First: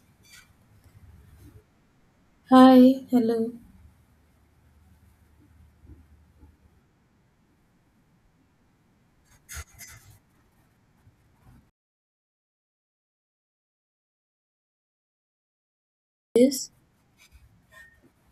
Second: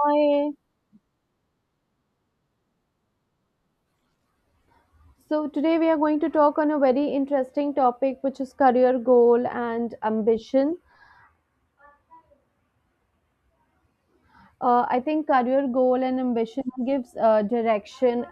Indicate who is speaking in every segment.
Speaker 1: Hi.
Speaker 2: Hi, hello.
Speaker 1: So today we are going to talk on a very interesting topic, which is career goal and ambition. I think career goal and ambition
Speaker 2: Yes.
Speaker 1: gives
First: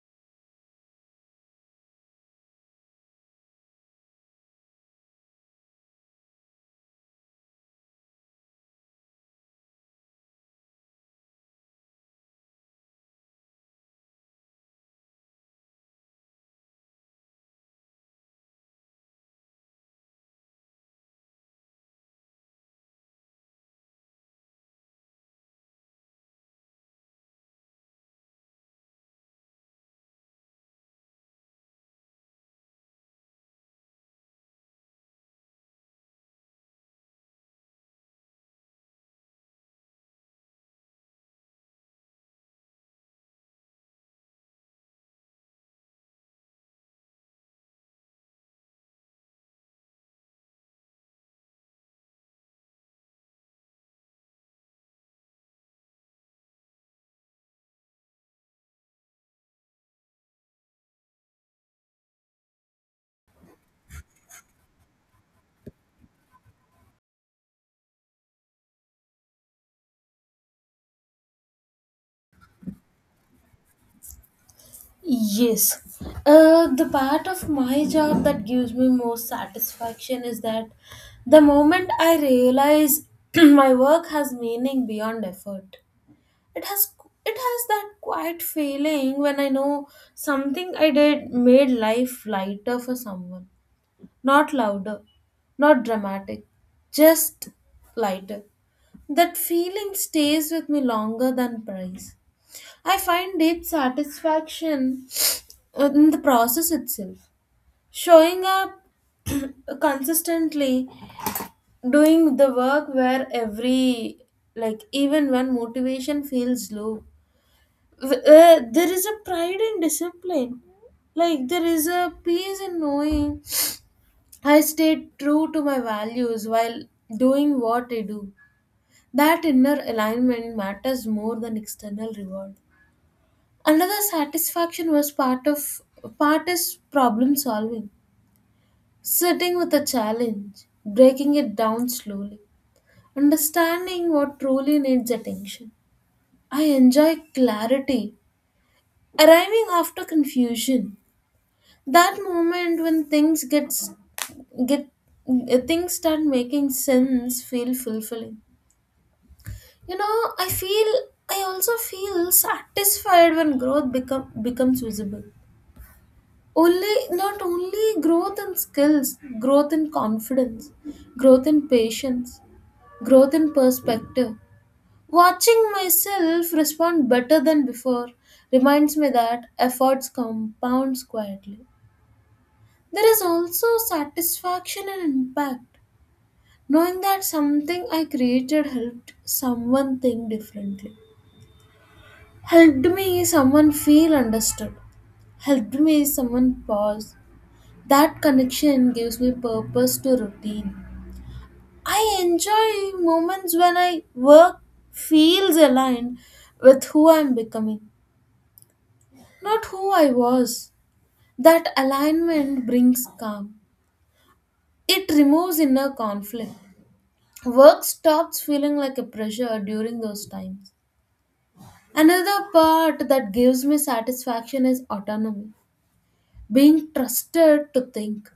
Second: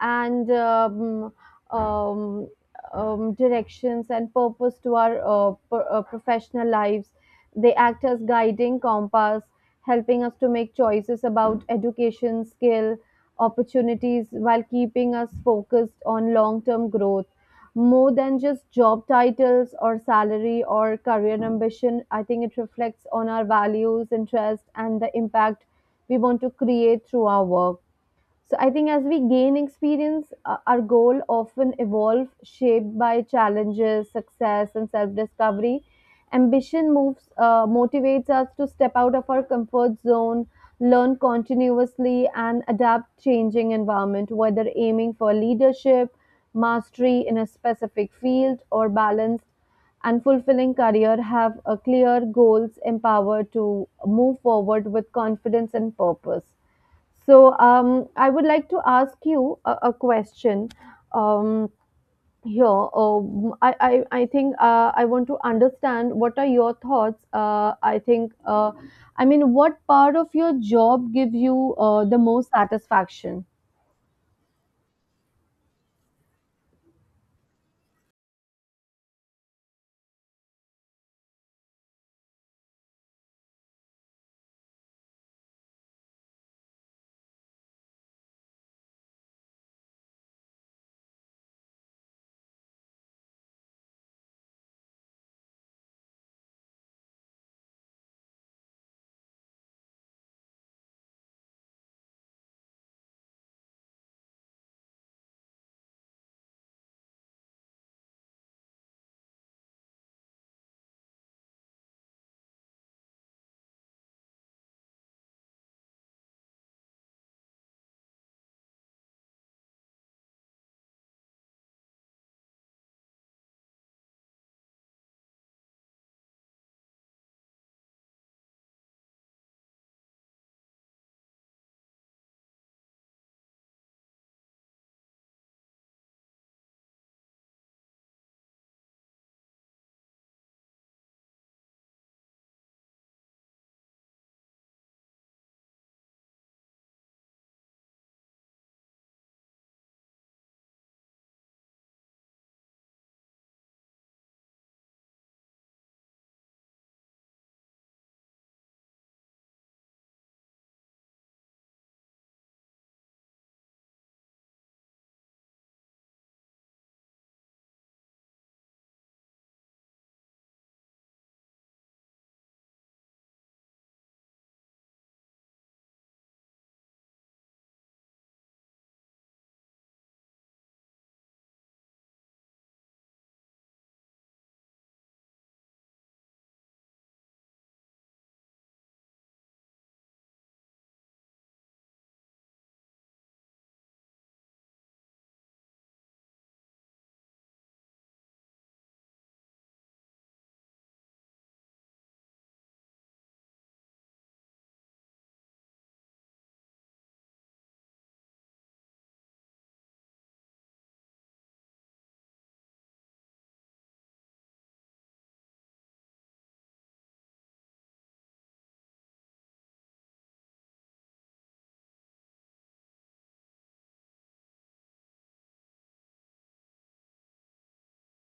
Speaker 1: and um, um, directions and purpose to our professional lives. They act as guiding compass, helping us to make choices about education, skill, opportunities while keeping us focused on long term growth. More than just job titles or salary or career ambition, I think it reflects on our values, interests, and the impact we want to create through our work. So I think as we gain experience, our goal often evolve, shaped by challenges, success, and self-discovery. Ambition motivates us to step out of our comfort zone, learn continuously, and adapt changing environment. Whether aiming for leadership, mastery in a specific field, or balanced and fulfilling career, have a clear goals, empowered to move forward with confidence and purpose. So I would like to ask you a question um, here. I think I want to understand what are your thoughts. I think, I mean, what part of your job gives you the most satisfaction?
Speaker 2: Yes. The part of my job that gives me most satisfaction is that the moment I realize my work has meaning beyond effort. It has it has that quiet feeling when I know something I did made life lighter for someone. Not louder, not dramatic, just lighter. That feeling stays with me longer than praise. I find deep satisfaction in the process itself. Showing up consistently, doing the work where every, like, even when motivation feels low, there is a pride in discipline. Like, there is a peace in knowing I stayed true to my values while doing what I do. That inner alignment matters more than external reward. Another satisfaction was part of part is problem solving, sitting with a challenge, breaking it down slowly, understanding what truly needs attention. I enjoy clarity, arriving after confusion. That moment when things gets get things start making sense feel fulfilling. I feel, I also feel satisfied when growth becomes visible. Only not only growth in skills, growth in confidence, growth in patience, growth in perspective. Watching myself respond better than before reminds me that efforts compounds quietly. There is also satisfaction and impact, knowing that something I created helped someone think differently, helped me someone feel understood, helped me someone pause. That connection gives me purpose to routine. I enjoy moments when I work feels aligned with who I'm becoming, not who I was. That alignment brings calm. It removes inner conflict. Work stops feeling like a pressure during those times. Another part that gives me satisfaction is autonomy. Being trusted to think,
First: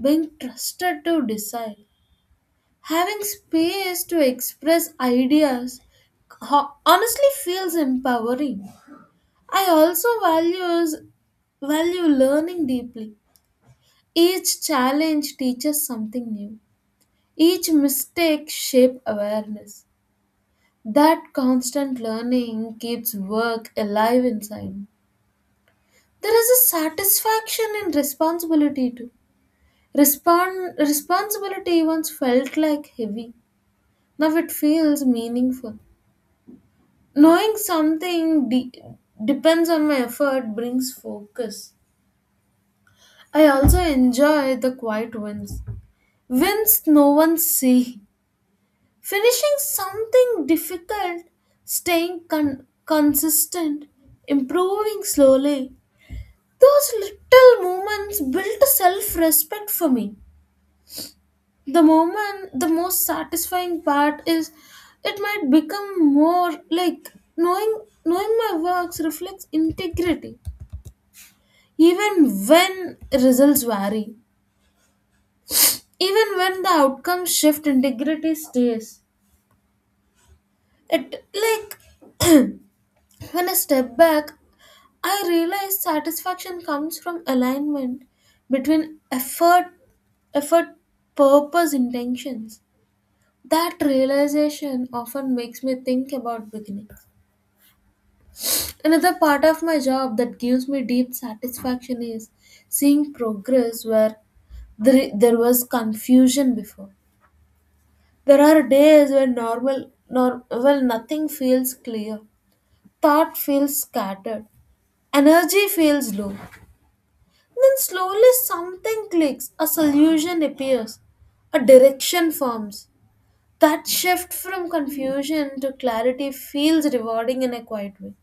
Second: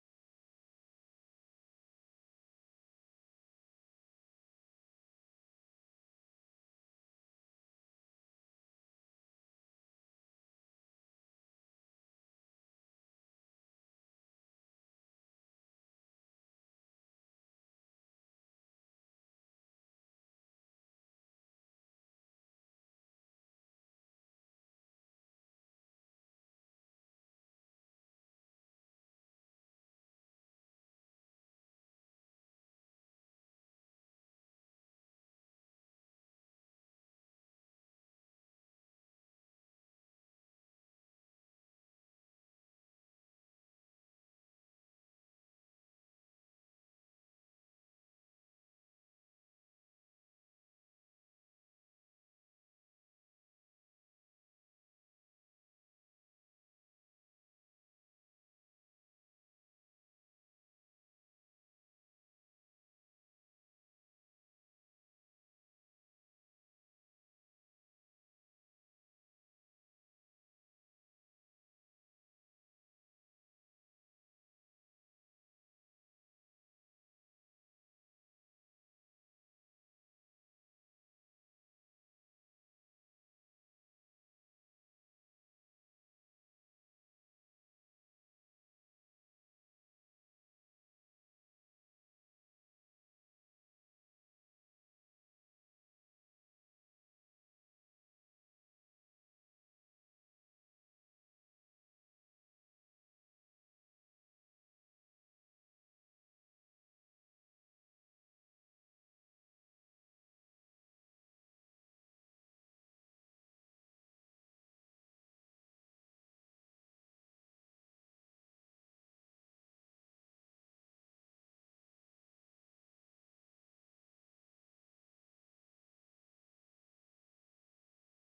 Speaker 2: being trusted to decide, having space to express ideas honestly feels empowering. I also value learning deeply. Each challenge teaches something new. Each mistake shapes awareness. That constant learning keeps work alive inside me. There is a satisfaction in responsibility too. Responsibility once felt like heavy. Now it feels meaningful. Knowing something depends on my effort brings focus. I also enjoy the quiet wins. Wins no one see. Finishing something difficult, staying consistent, improving slowly. Those little moments build self respect for me. The most satisfying part is, it might become more like knowing, knowing my works reflects integrity. Even when results vary, even when the outcomes shift, integrity stays. It like, when I step back, I realize satisfaction comes from alignment between effort, purpose, intentions. That realization often makes me think about beginnings. Another part of my job that gives me deep satisfaction is seeing progress where there was confusion before. There are days when normal, nor, well, nothing feels clear. Thought feels scattered. Energy feels low. Then slowly something clicks. A solution appears. A direction forms. That shift from confusion to clarity feels rewarding in a quiet way.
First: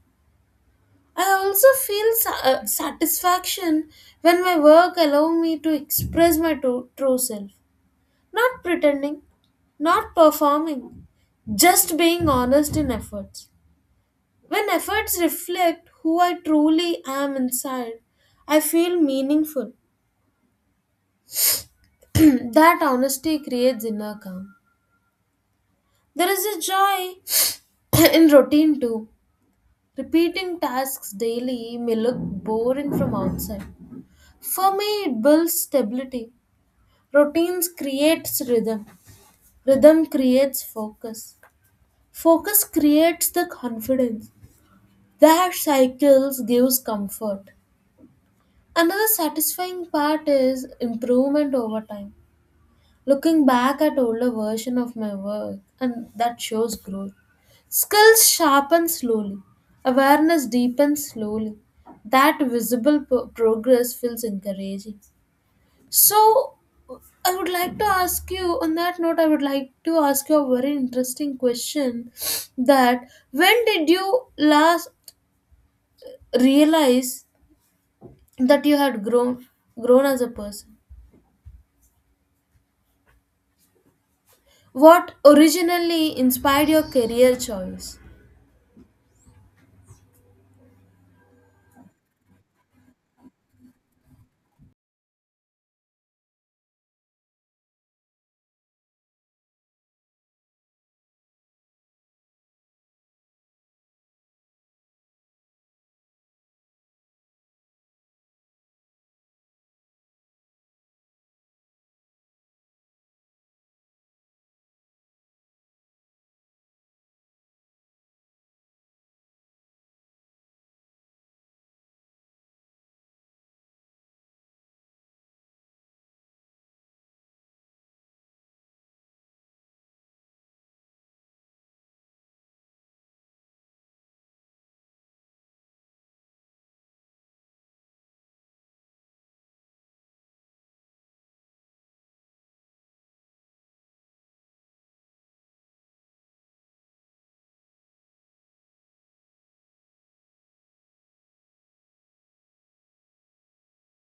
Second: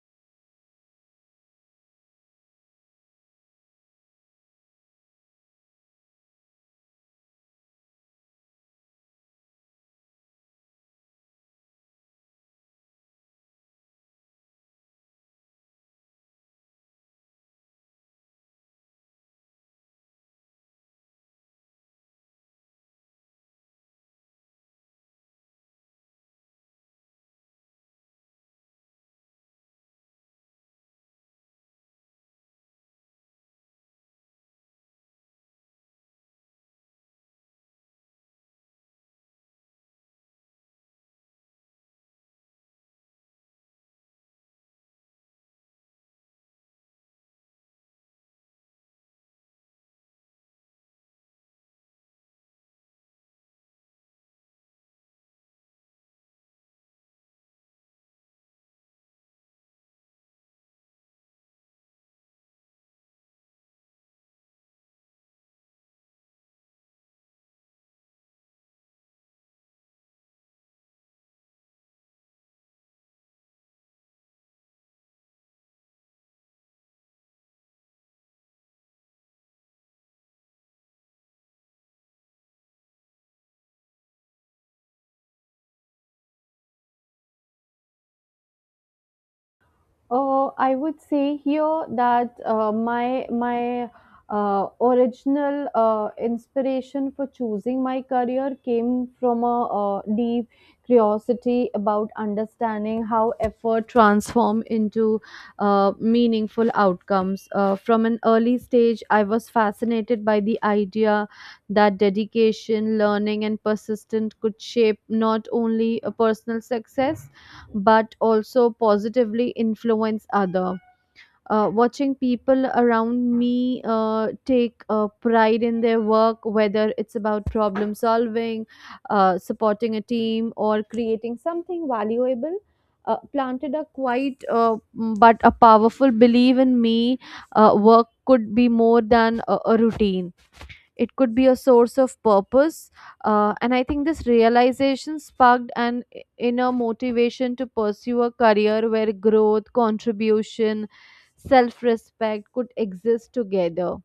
Speaker 2: I also feel satisfaction when my work allows me to express my true self. Not pretending, not performing, just being honest in efforts. When efforts reflect who I truly am inside, I feel meaningful. That honesty creates inner calm. There is a joy in routine too. Repeating tasks daily may look boring from outside. For me, it builds stability. Routines creates rhythm. Rhythm creates focus. Focus creates the confidence. That cycles gives comfort. Another satisfying part is improvement over time. Looking back at older version of my work and that shows growth. Skills sharpen slowly. Awareness deepens slowly. That visible progress feels encouraging. So I would like to ask you on that note I would like to ask you a very interesting question: that when did you last realize that you had grown as a person? What originally inspired your career choice?
Speaker 1: I would say here that my original inspiration for choosing my career came from a deep curiosity about understanding how effort transform into meaningful outcomes. From an early stage, I was fascinated by the idea that dedication, learning, and persistence could shape not only a personal success but also positively influence other. Watching people around me take pride in their work, whether it's about problem solving, supporting a team, or creating something valuable, planted a quite m- but a powerful belief in me. Work could be more than a routine. It could be a source of purpose. And I think this realization sparked an inner motivation to pursue a career where growth, contribution, self-respect could exist together.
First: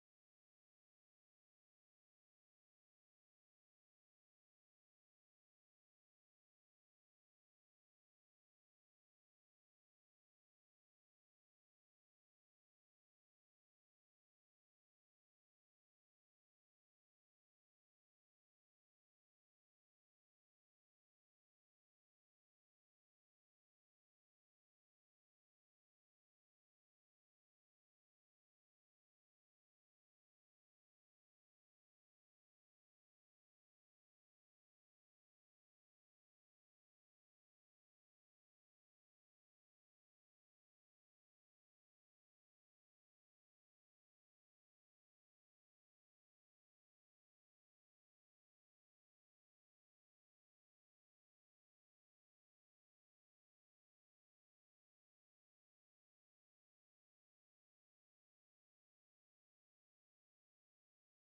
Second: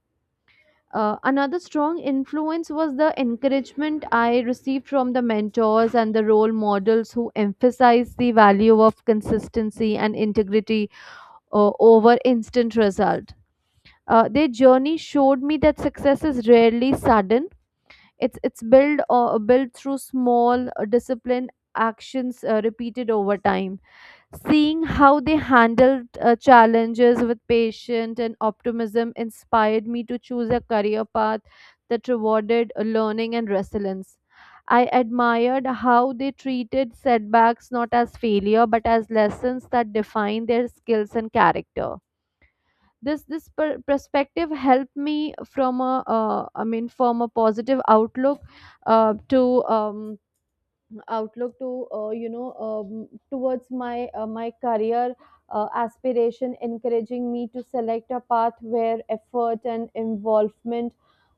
Speaker 1: Another strong influence was the encouragement I received from the mentors and the role models who emphasized the value of consistency and integrity over instant result. Their journey showed me that success is rarely sudden. It's built or Built through small, disciplined actions repeated over time. Seeing how they handled challenges with patience and optimism inspired me to choose a career path that rewarded learning and resilience. I admired how they treated setbacks not as failure but as lessons that define their skills and character. This perspective helped me from a, I mean, from a positive outlook, to um, outlook to you know towards my career aspiration, encouraging me to select a path where effort and involvement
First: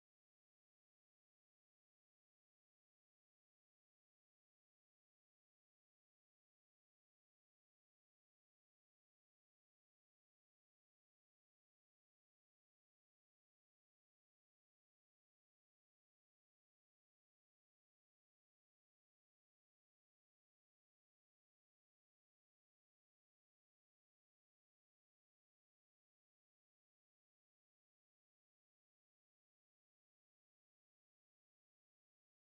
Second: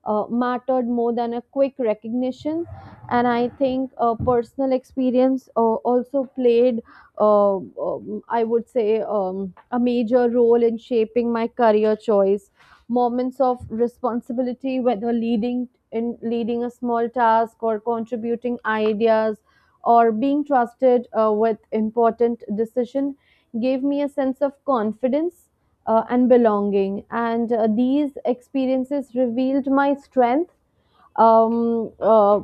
Speaker 1: mattered more than a quick recognition. And I think personal experience also played, I would say, a major role in shaping my career choice. Moments of responsibility, whether leading a small task, or contributing ideas, or being trusted with important decision, gave me a sense of confidence and belonging. And these experiences revealed my strength, um, uh,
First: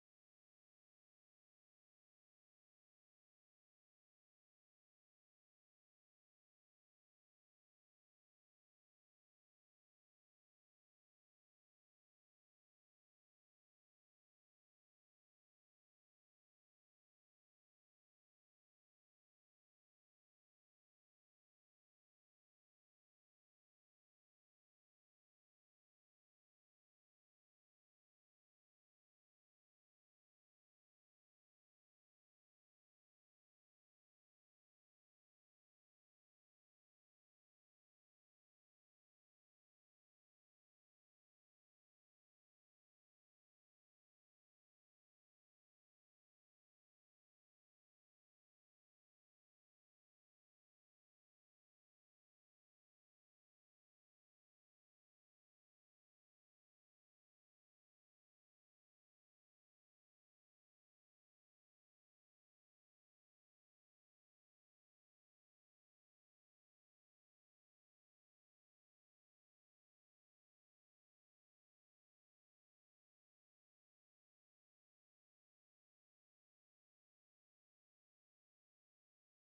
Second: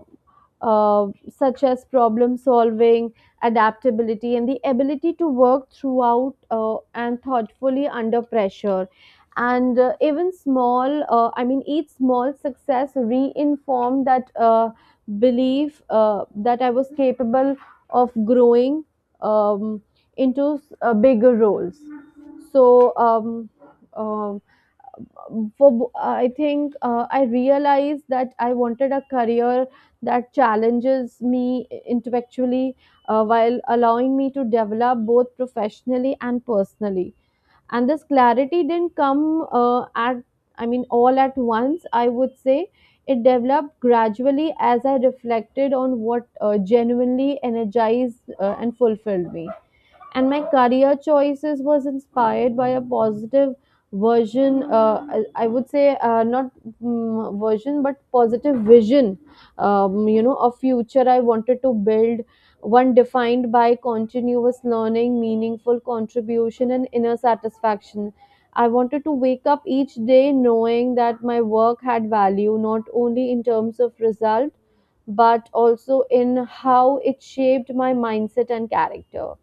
Speaker 1: uh, such as problem solving, adaptability, and the ability to work throughout and thoughtfully under pressure. And I mean, each small success reinformed that, belief that I was capable of growing um, into bigger roles. So, um, for I think I realized that I wanted a career that challenges me intellectually while allowing me to develop both professionally and personally. And this clarity didn't come I mean, all at once, I would say. It developed gradually as I reflected on what genuinely energized and fulfilled me. And my career choices was inspired by a positive version, I would say, not, version, but positive vision, a future I wanted to build, one defined by continuous learning, meaningful contribution, and inner satisfaction. I wanted to wake up each day knowing that my work had value, not only in terms of result, but also in how it shaped my mindset and character.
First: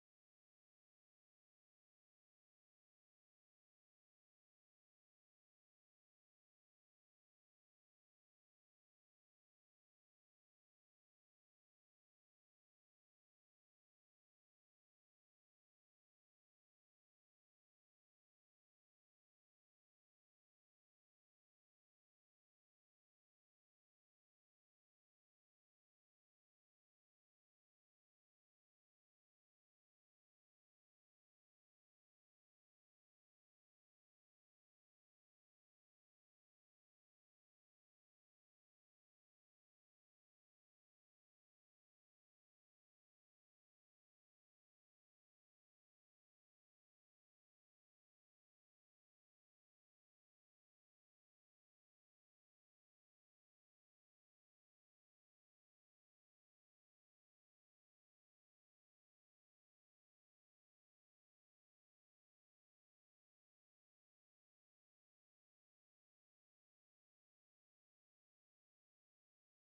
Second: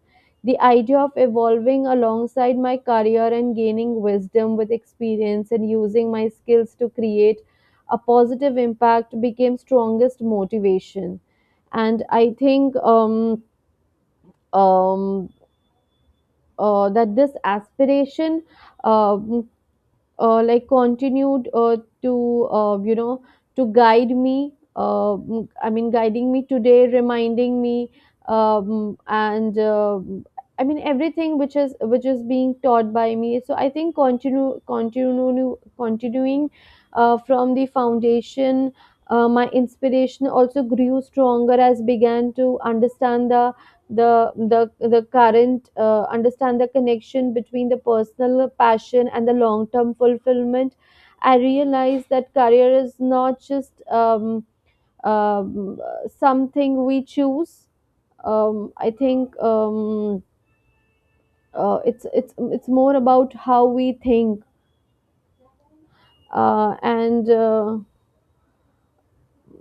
Speaker 1: The idea of evolving alongside my career, and gaining wisdom with experience, and using my skills to create a positive impact became strongest motivation. And I think, um, that this aspiration um, continued to, to guide me, I mean, guiding me today, reminding me, and I mean, everything which is being taught by me. So I think continue continue continuing from the foundation. My inspiration also grew stronger as began to understand the current understand the connection between the personal passion and the long term fulfillment. I realize that career is not just something we choose, I think, it's more about how we think, uh, and uh,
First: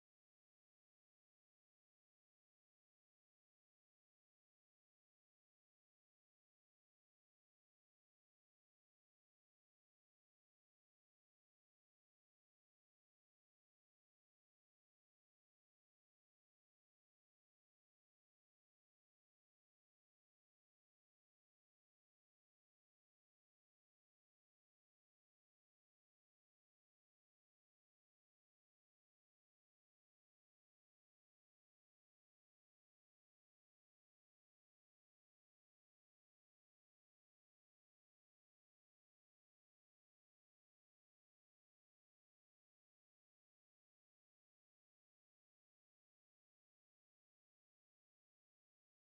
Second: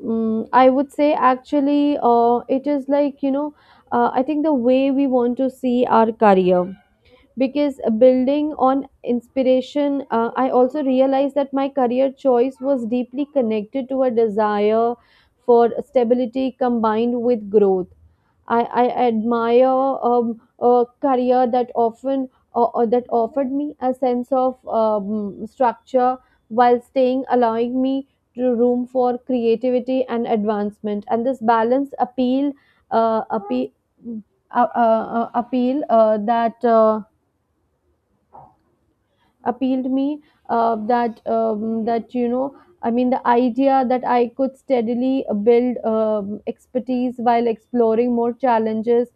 Speaker 1: I would say actually, it is, like, I think, the way we want to see our career. Because building on inspiration, I also realized that my career choice was deeply connected to a desire for stability combined with growth. I admire a career that often that offered me a sense of structure, while staying allowing me to room for creativity and advancement. And this balance appeal appeal appeal that appealed me, that that you know I mean, the idea that I could steadily build expertise while exploring more challenges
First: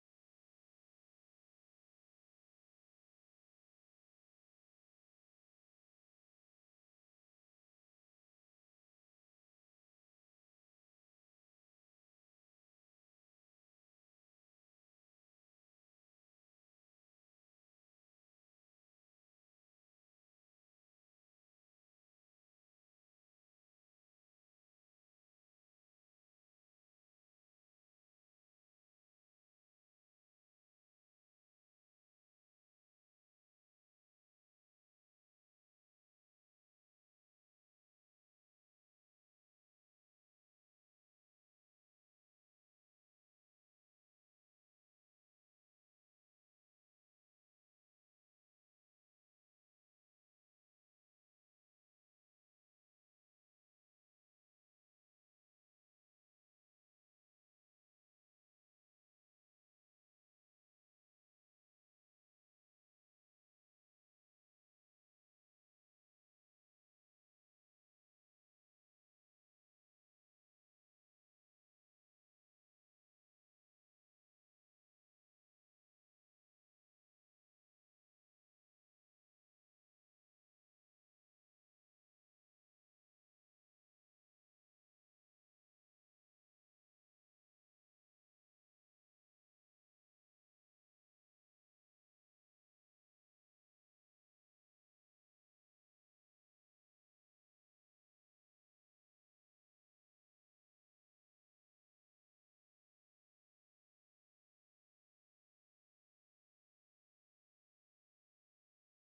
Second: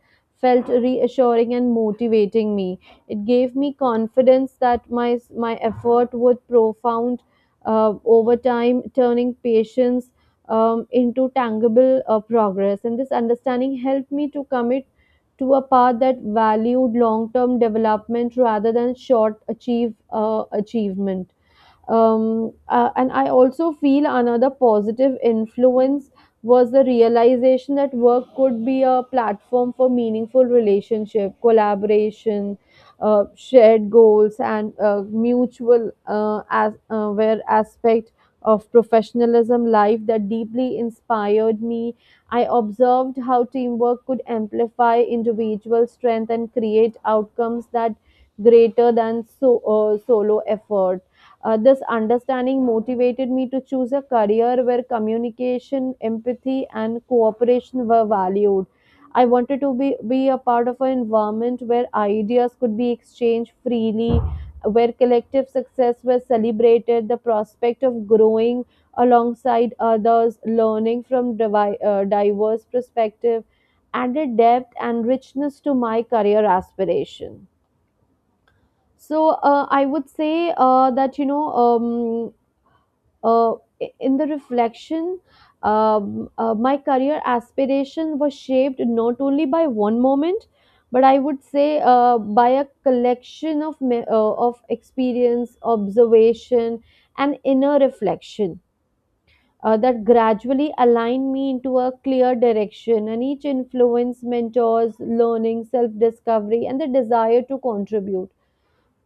Speaker 1: felt reassuring and motivating me. It gave me confidence that my effort would profound over time, turning patience into tangible progress. And this understanding helped me to commit to a path that valued long term development rather than short achievement. And I also feel another positive influence was the realization that work could be a platform for meaningful relationship, collaboration, shared goals, and mutual, where aspect of professionalism life that deeply inspired me. I observed how teamwork could amplify individual strength and create outcomes that greater than solo effort. This understanding motivated me to choose a career where communication, empathy, and cooperation were valued. I wanted to be a part of an environment where ideas could be exchanged freely, where collective success was celebrated. The prospect of growing alongside others, learning from diverse perspective, added depth and richness to my career aspiration. So I would say, that you know uh, I- in the reflection, my career aspiration was shaped not only by one moment, but I would say, by a collection of, of experience, observation, and inner reflection that gradually aligned me into a clear direction. And each influence, mentors, learning, self discovery, and the desire to contribute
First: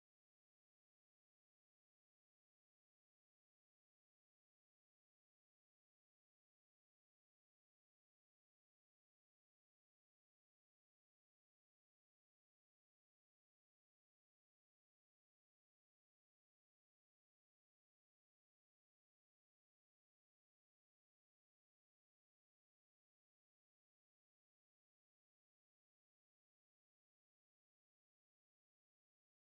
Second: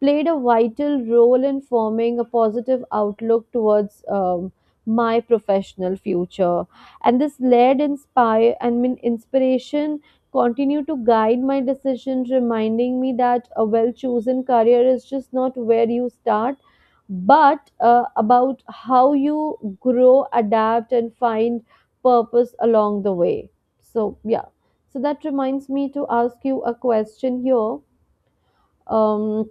Speaker 1: played a vital role in forming a positive outlook towards my professional future. And this led inspire and mean inspiration continue to guide my decisions, reminding me that a well chosen career is just not where you start, but about how you grow, adapt, and find purpose along the way. So yeah, so that reminds me to ask you a question here. um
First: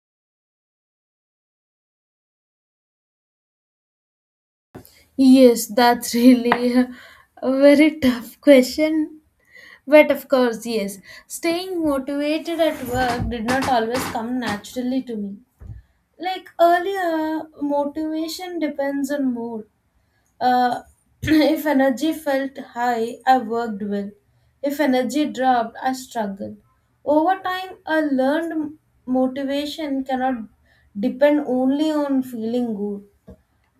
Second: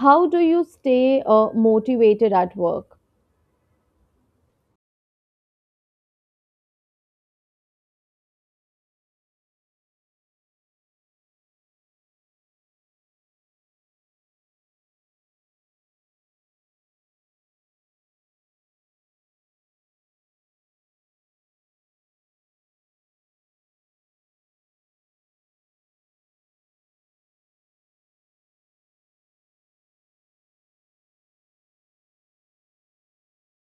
Speaker 1: how do you stay motivated at work?
Speaker 2: Yes, that's really a very tough question, but of course, yes, staying motivated at work did not always come naturally to me. Like, earlier motivation depends on mood. Uh, if energy felt high, I worked well. If energy dropped, I struggled. Over time, I learned motivation cannot depend only on feeling good.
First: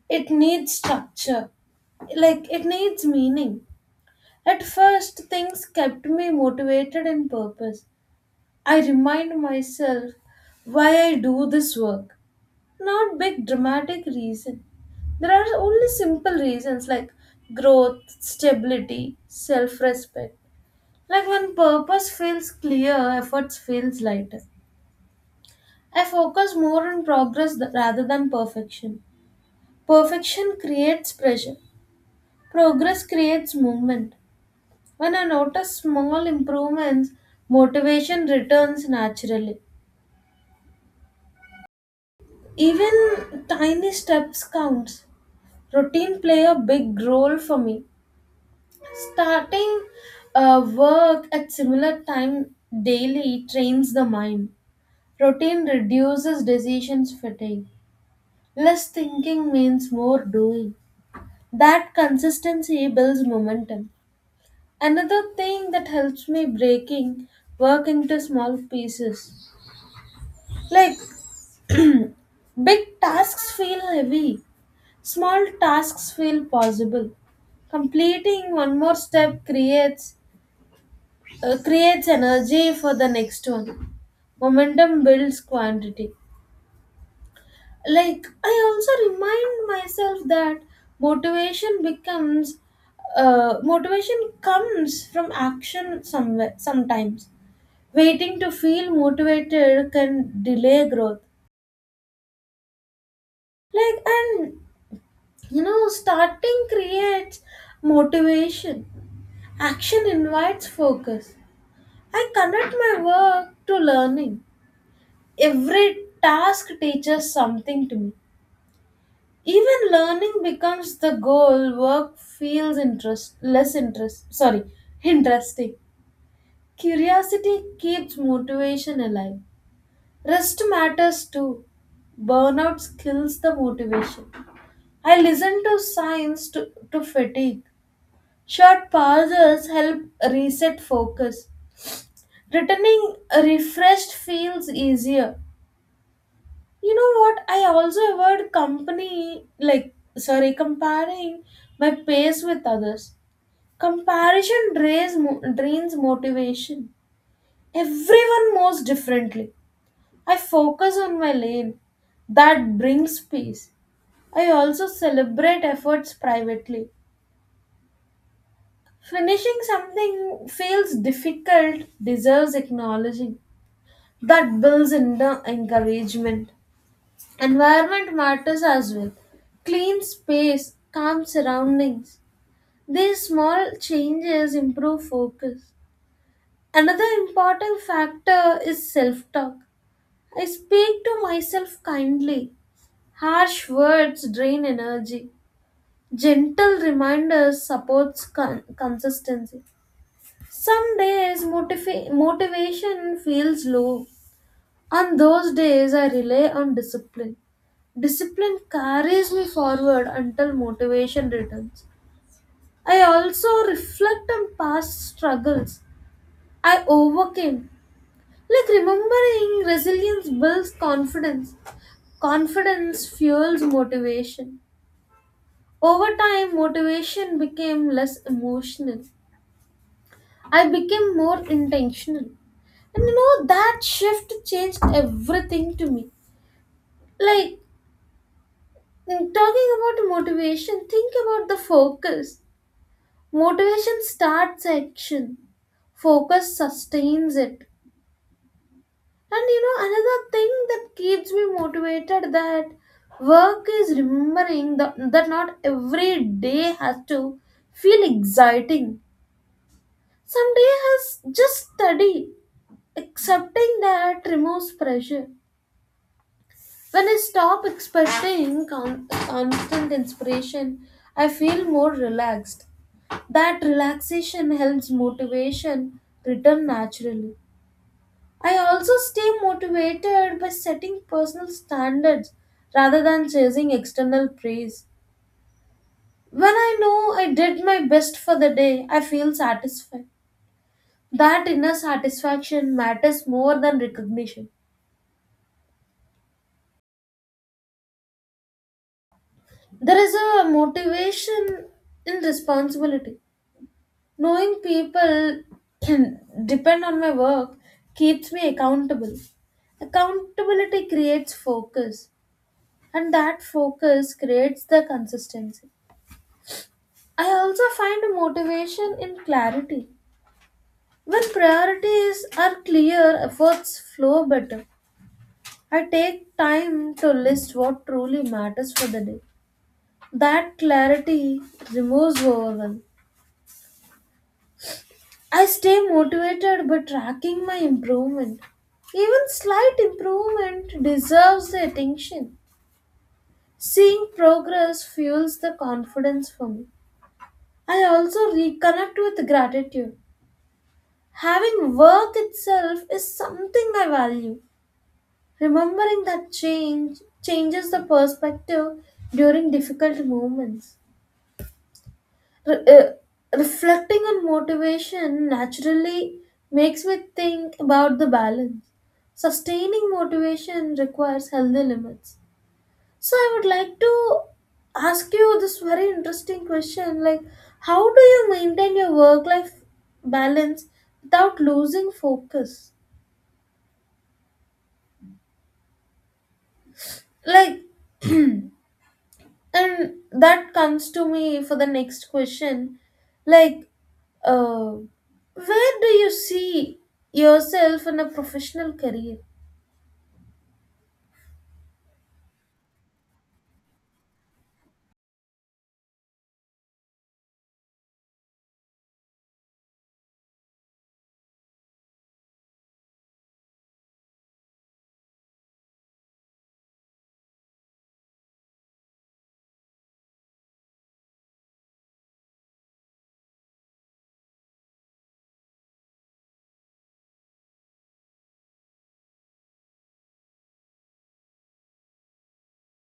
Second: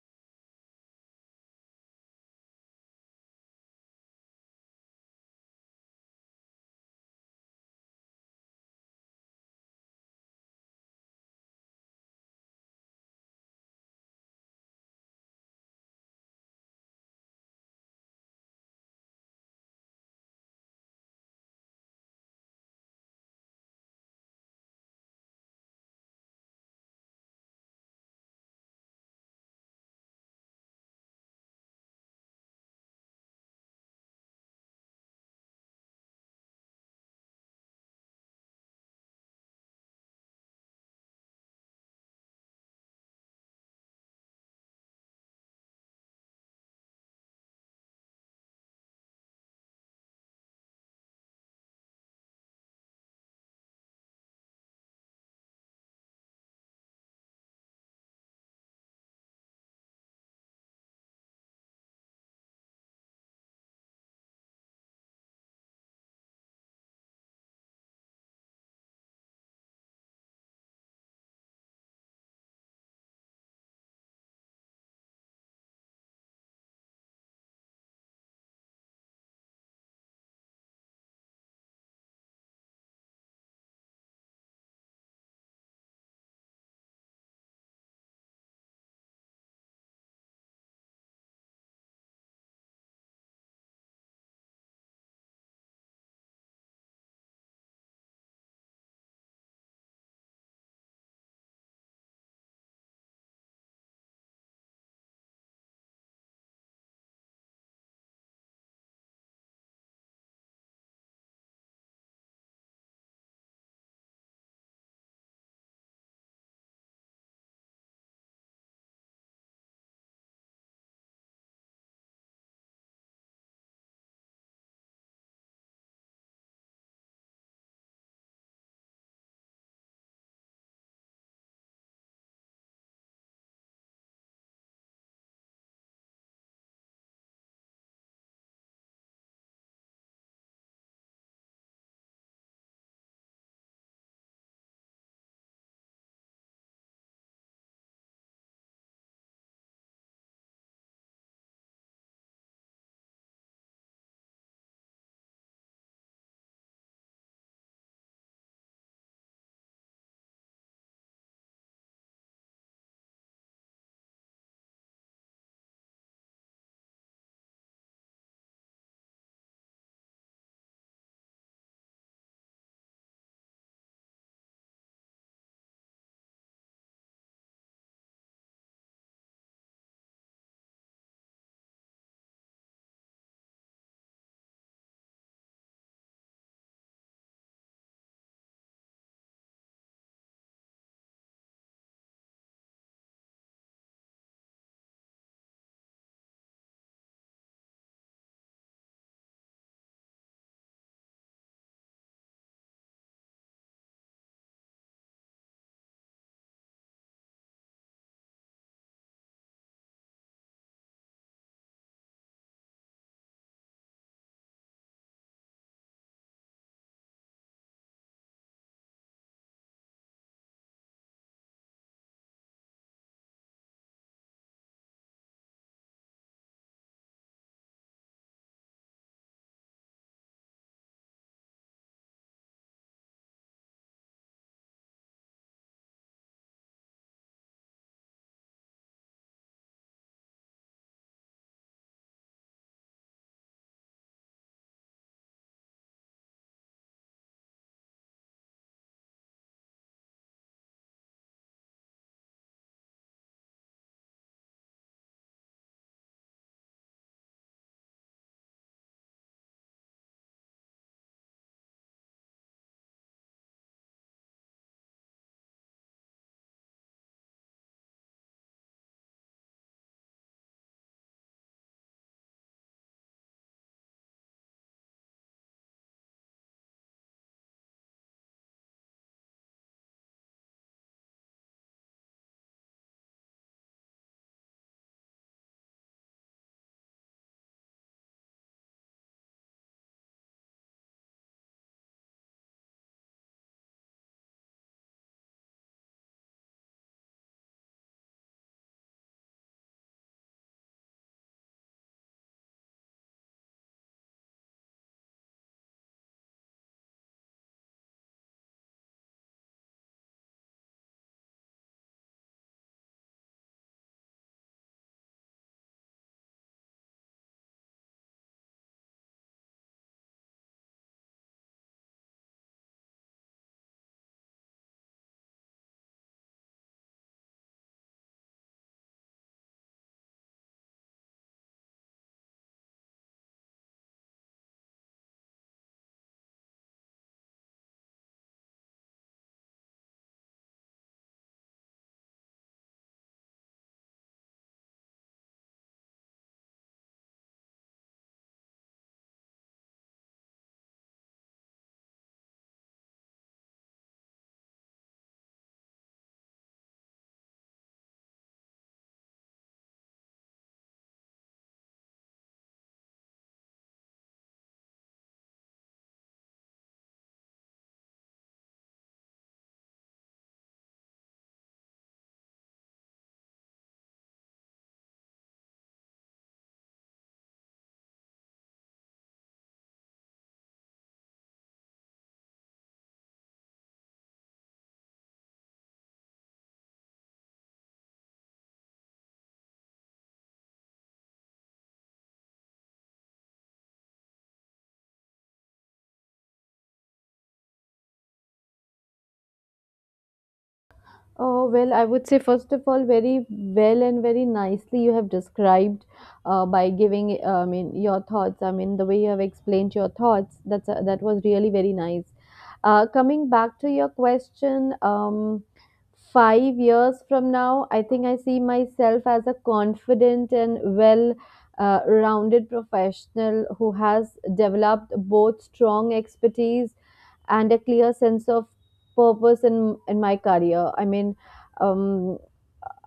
Speaker 2: It needs structure, like it needs meaning. At first, things kept me motivated and purpose. I remind myself why I do this work. Not big dramatic reason. There are only simple reasons like growth, stability, self-respect. Like, when purpose feels clear, efforts feels lighter. I focus more on progress rather than perfection. Perfection creates pressure. Progress creates movement. When I notice small improvements, motivation returns naturally. Even tiny steps counts. Routine play a big role for me. Starting work at similar time daily trains the mind. Routine reduces decisions fatigue. Less thinking means more doing. That consistency builds momentum. Another thing that helps me, breaking work into small pieces. Like, big tasks feel heavy, small tasks feel possible. Completing one more step creates energy for the next one. Momentum builds quantity. Like, I also remind myself that motivation becomes, motivation comes from action somewhere, sometimes. Waiting to feel motivated can delay growth. Like, and you know, starting creates motivation, action invites focus. I connect my work to learning. Every task teaches something to me. Even learning becomes the goal. Work feels interest less interest sorry interesting. Curiosity keeps motivation alive. Rest matters too. Burnout kills the motivation. I listen to signs to fatigue. Short pauses help reset focus. Returning refreshed feels easier. You know what, I also avoid company like sorry comparing my pace with others. Comparison drains, drains motivation. Everyone moves differently. I focus on my lane. That brings peace. I also celebrate efforts privately. Finishing something feels difficult, deserves acknowledging. That builds in the encouragement. Environment matters as well. Clean space, calm surroundings. These small changes improve focus. Another important factor is self talk. I speak to myself kindly. Harsh words drain energy. Gentle reminders supports consistency. Some days motivation feels low. On those days I rely on discipline. Discipline carries me forward until motivation returns. I also reflect on past struggles I overcame. Like, remembering resilience builds confidence. Confidence fuels motivation. Over time, motivation became less emotional. I became more intentional. And you know, that shift changed everything to me. Like, mm, talking about motivation, think about the focus. Motivation starts action, focus sustains it. And you know, another thing that keeps me motivated that work is remembering that not every day has to feel exciting. Some day has just study. Accepting that removes pressure. When I stop expecting constant inspiration, I feel more relaxed. That relaxation helps motivation return naturally. I also stay motivated by setting personal standards rather than chasing external praise. When I know I did my best for the day, I feel satisfied. That inner satisfaction matters more than recognition. There is a motivation in responsibility. Knowing people can depend on my work keeps me accountable. Accountability creates focus, and that focus creates the consistency. I also find a motivation in clarity. When priorities are clear, efforts flow better. I take time to list what truly matters for the day. That clarity removes overwhelm. I stay motivated by tracking my improvement. Even slight improvement deserves the attention. Seeing progress fuels the confidence for me. I also reconnect with gratitude. Having work itself is something I value. Remembering that change changes the perspective during difficult moments. Reflecting on motivation naturally makes me think about the balance. Sustaining motivation requires healthy limits. So I would like to ask you this very interesting question, like, how do you maintain your work life balance without losing focus? Like And that comes to me for the next question. Like, uh, where do you see yourself in a professional career?
Speaker 1: Oh, well, I would say, first of all, very well and very nicely you have described by giving, I mean, your thoughts. I mean, the way you have explained your thoughts, that was really very nice. Coming back to your question, 5 years from now, I think I see myself as a confident and well, rounded professional who has developed both strong expertise and a clear sense of purpose in my career, I mean. um,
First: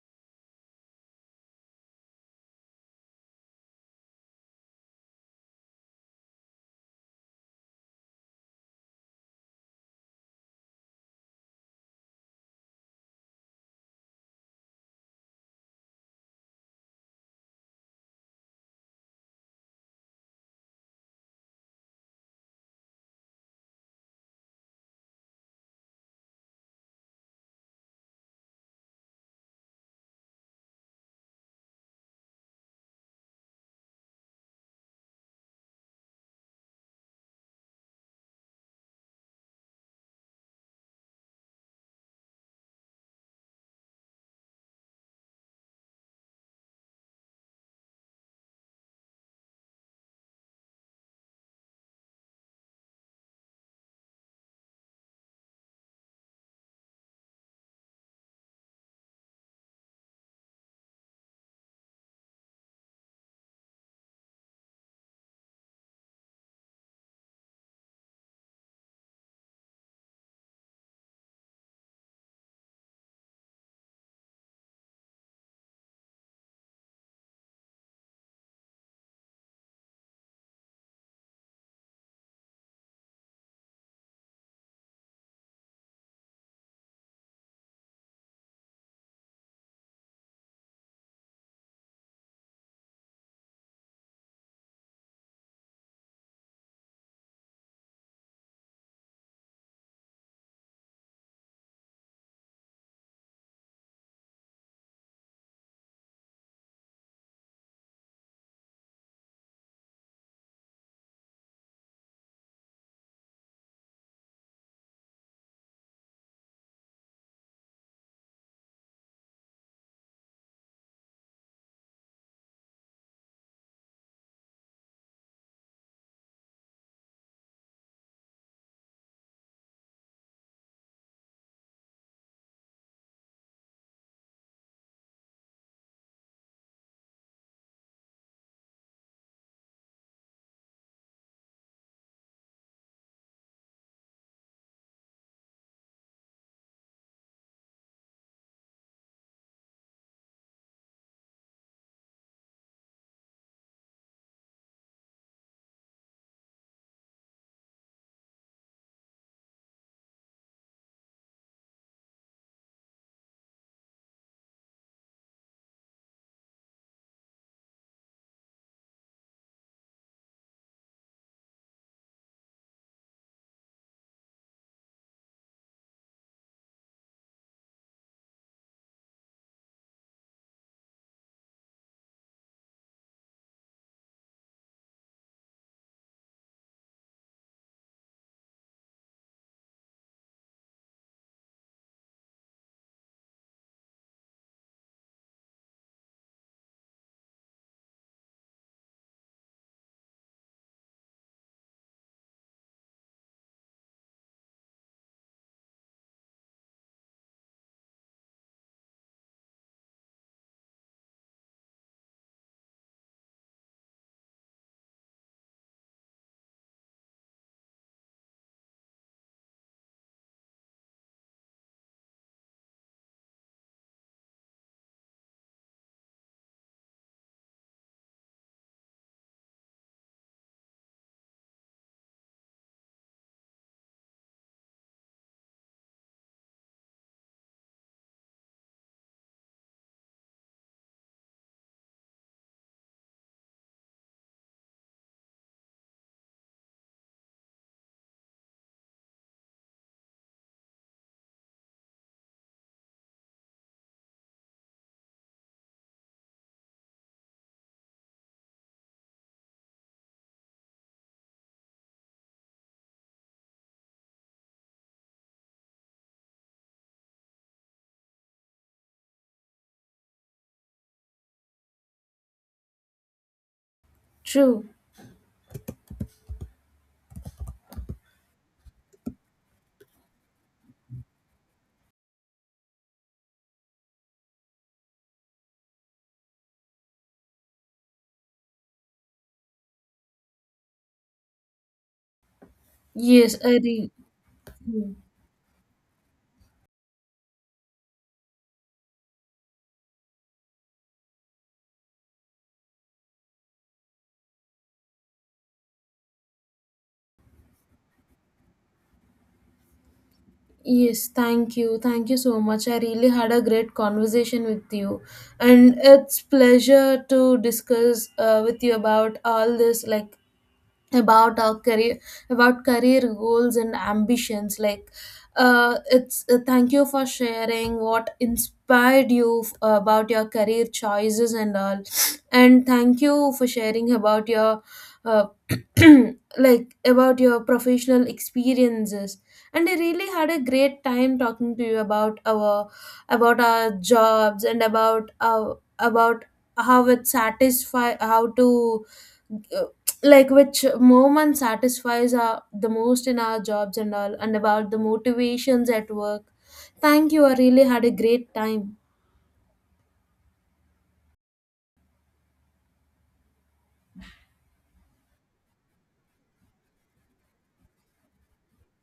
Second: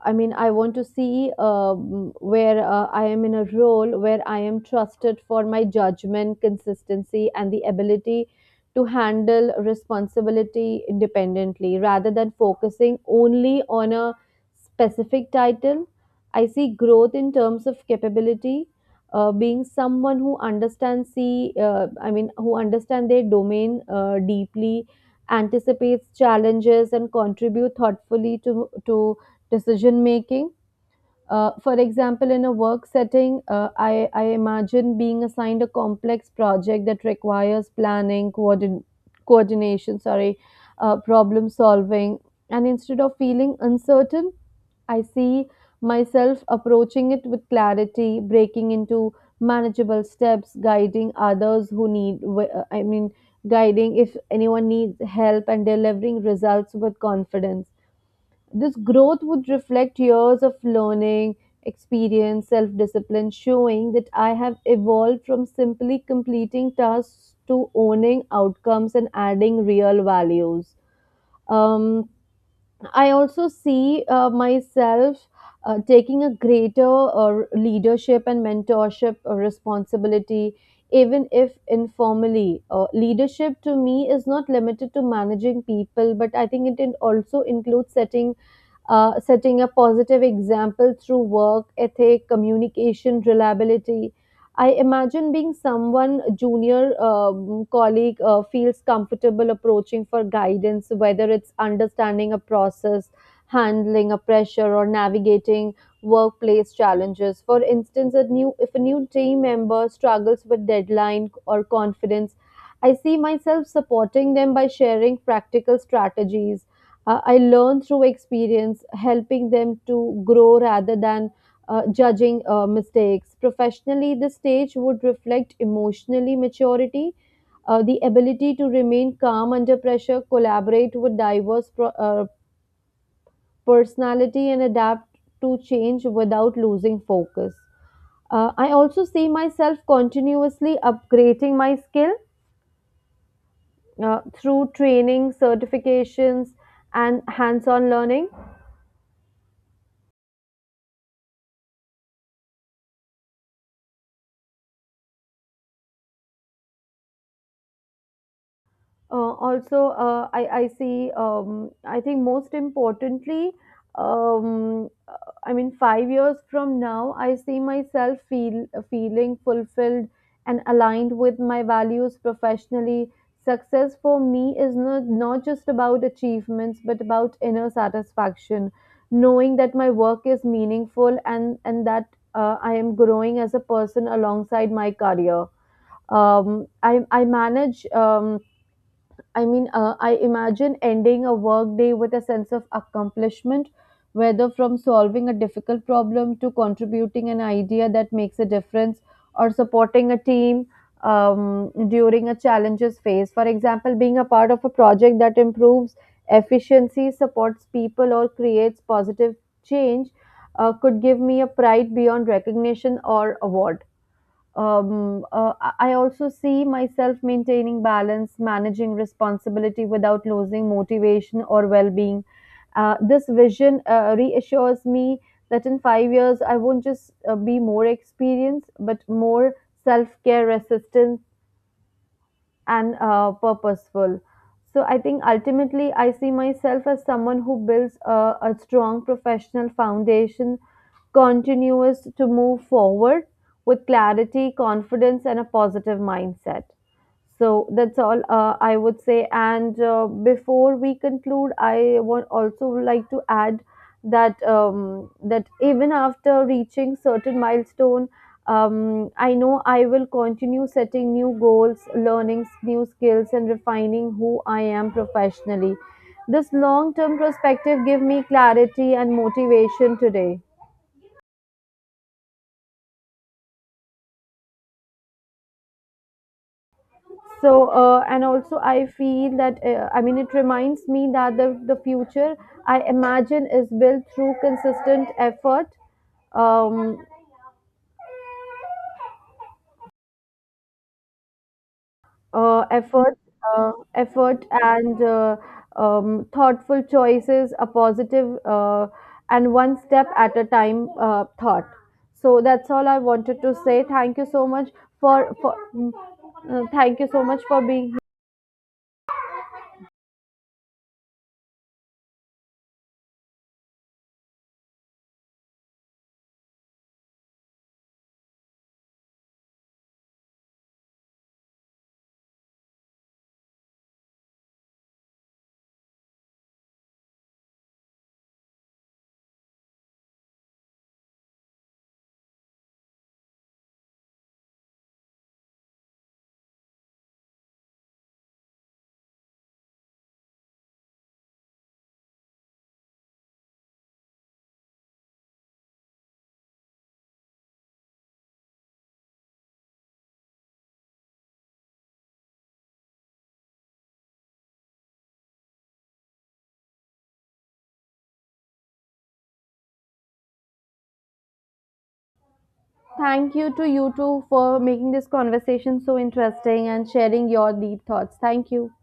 Speaker 1: I mean, I want to see where I am in a role where I am trusted for my judgment, consistency, and the ability to handle responsibility independently rather than focusing only on a specific title. I see growth in terms of capability, being someone who I mean, who understand their domain deeply, anticipates challenges, and contribute thoughtfully to decision making. For example, in a work setting, I imagine being assigned a complex project that requires planning, coordination, sorry, problem solving. And instead of feeling uncertain, I see myself approaching it with clarity, breaking into manageable steps, guiding others who need, I mean, guiding if anyone needs help, and delivering results with confidence. This growth would reflect years of learning, experience, self discipline, showing that I have evolved from simply completing tasks to owning outcomes and adding real values. Um, I also see myself taking a greater leadership and mentorship responsibility, even if informally. Leadership to me is not limited to managing people, but I think it also includes setting a positive example through work ethic, communication, reliability. I imagine being someone junior colleague feels comfortable approaching for guidance, whether it's understanding a process, handling a pressure, or navigating workplace challenges. For instance, a new if a new team member struggles with deadline or confidence, I see myself supporting them by sharing practical strategies I learn through experience, helping them to grow rather than judging mistakes. Professionally, the stage would reflect emotionally maturity, the ability to remain calm under pressure, collaborate with diverse personality, and adapt to change without losing focus. I also see myself continuously upgrading my skill through training, certifications, and hands on learning. Also, I see, I think most importantly, um, I mean, 5 years from now, I see myself feeling fulfilled and aligned with my values professionally. Success for me is not just about achievements, but about inner satisfaction, knowing that my work is meaningful, and that I am growing as a person alongside my career. um, I, I manage um, I mean, I imagine ending a workday with a sense of accomplishment, whether from solving a difficult problem, to contributing an idea that makes a difference, or supporting a team during a challenges phase. For example, being a part of a project that improves efficiency, supports people, or creates positive change could give me a pride beyond recognition or award. I also see myself maintaining balance, managing responsibility without losing motivation or well being. This vision reassures me that in 5 years, I won't just be more experienced, but more self care, resistance, and purposeful. So I think ultimately I see myself as someone who builds a strong professional foundation, continuous to move forward with clarity, confidence, and a positive mindset. So that's all, I would say. And before we conclude, I want also like to add that even after reaching certain milestone, I know I will continue setting new goals, learning new skills, and refining who I am professionally. This long term perspective gives me clarity and motivation today.
Speaker 2: True.
Speaker 1: And also, I feel that I mean, it reminds me that the future I imagine is built through consistent effort, um, uh, effort,
Speaker 2: Yes, I re-
Speaker 1: effort
Speaker 2: Mm.
Speaker 1: and, thoughtful choices, a positive, and one step at a time, thought. So that's all I wanted to say. Thank you so much for for mm, thank you so much for being here.
Speaker 2: Yes, thank you. Thank you so much. I really had a great conversation with you. And it's pleasure to discuss with you about all this, like about our career, about career goals and ambitions. Like it's Thank you for sharing what inspired you about your career choices and all, and thank you for sharing about your uh, like about your professional experiences. And I really had a great time talking to you about our jobs, and about our about how it satisfy, how to, uh, like which moment satisfies our the most in our jobs and all, and about the motivations at work. Thank you, I really had a great time.
Speaker 1: Thank you to you too for making this conversation so interesting and sharing your deep thoughts. Thank you.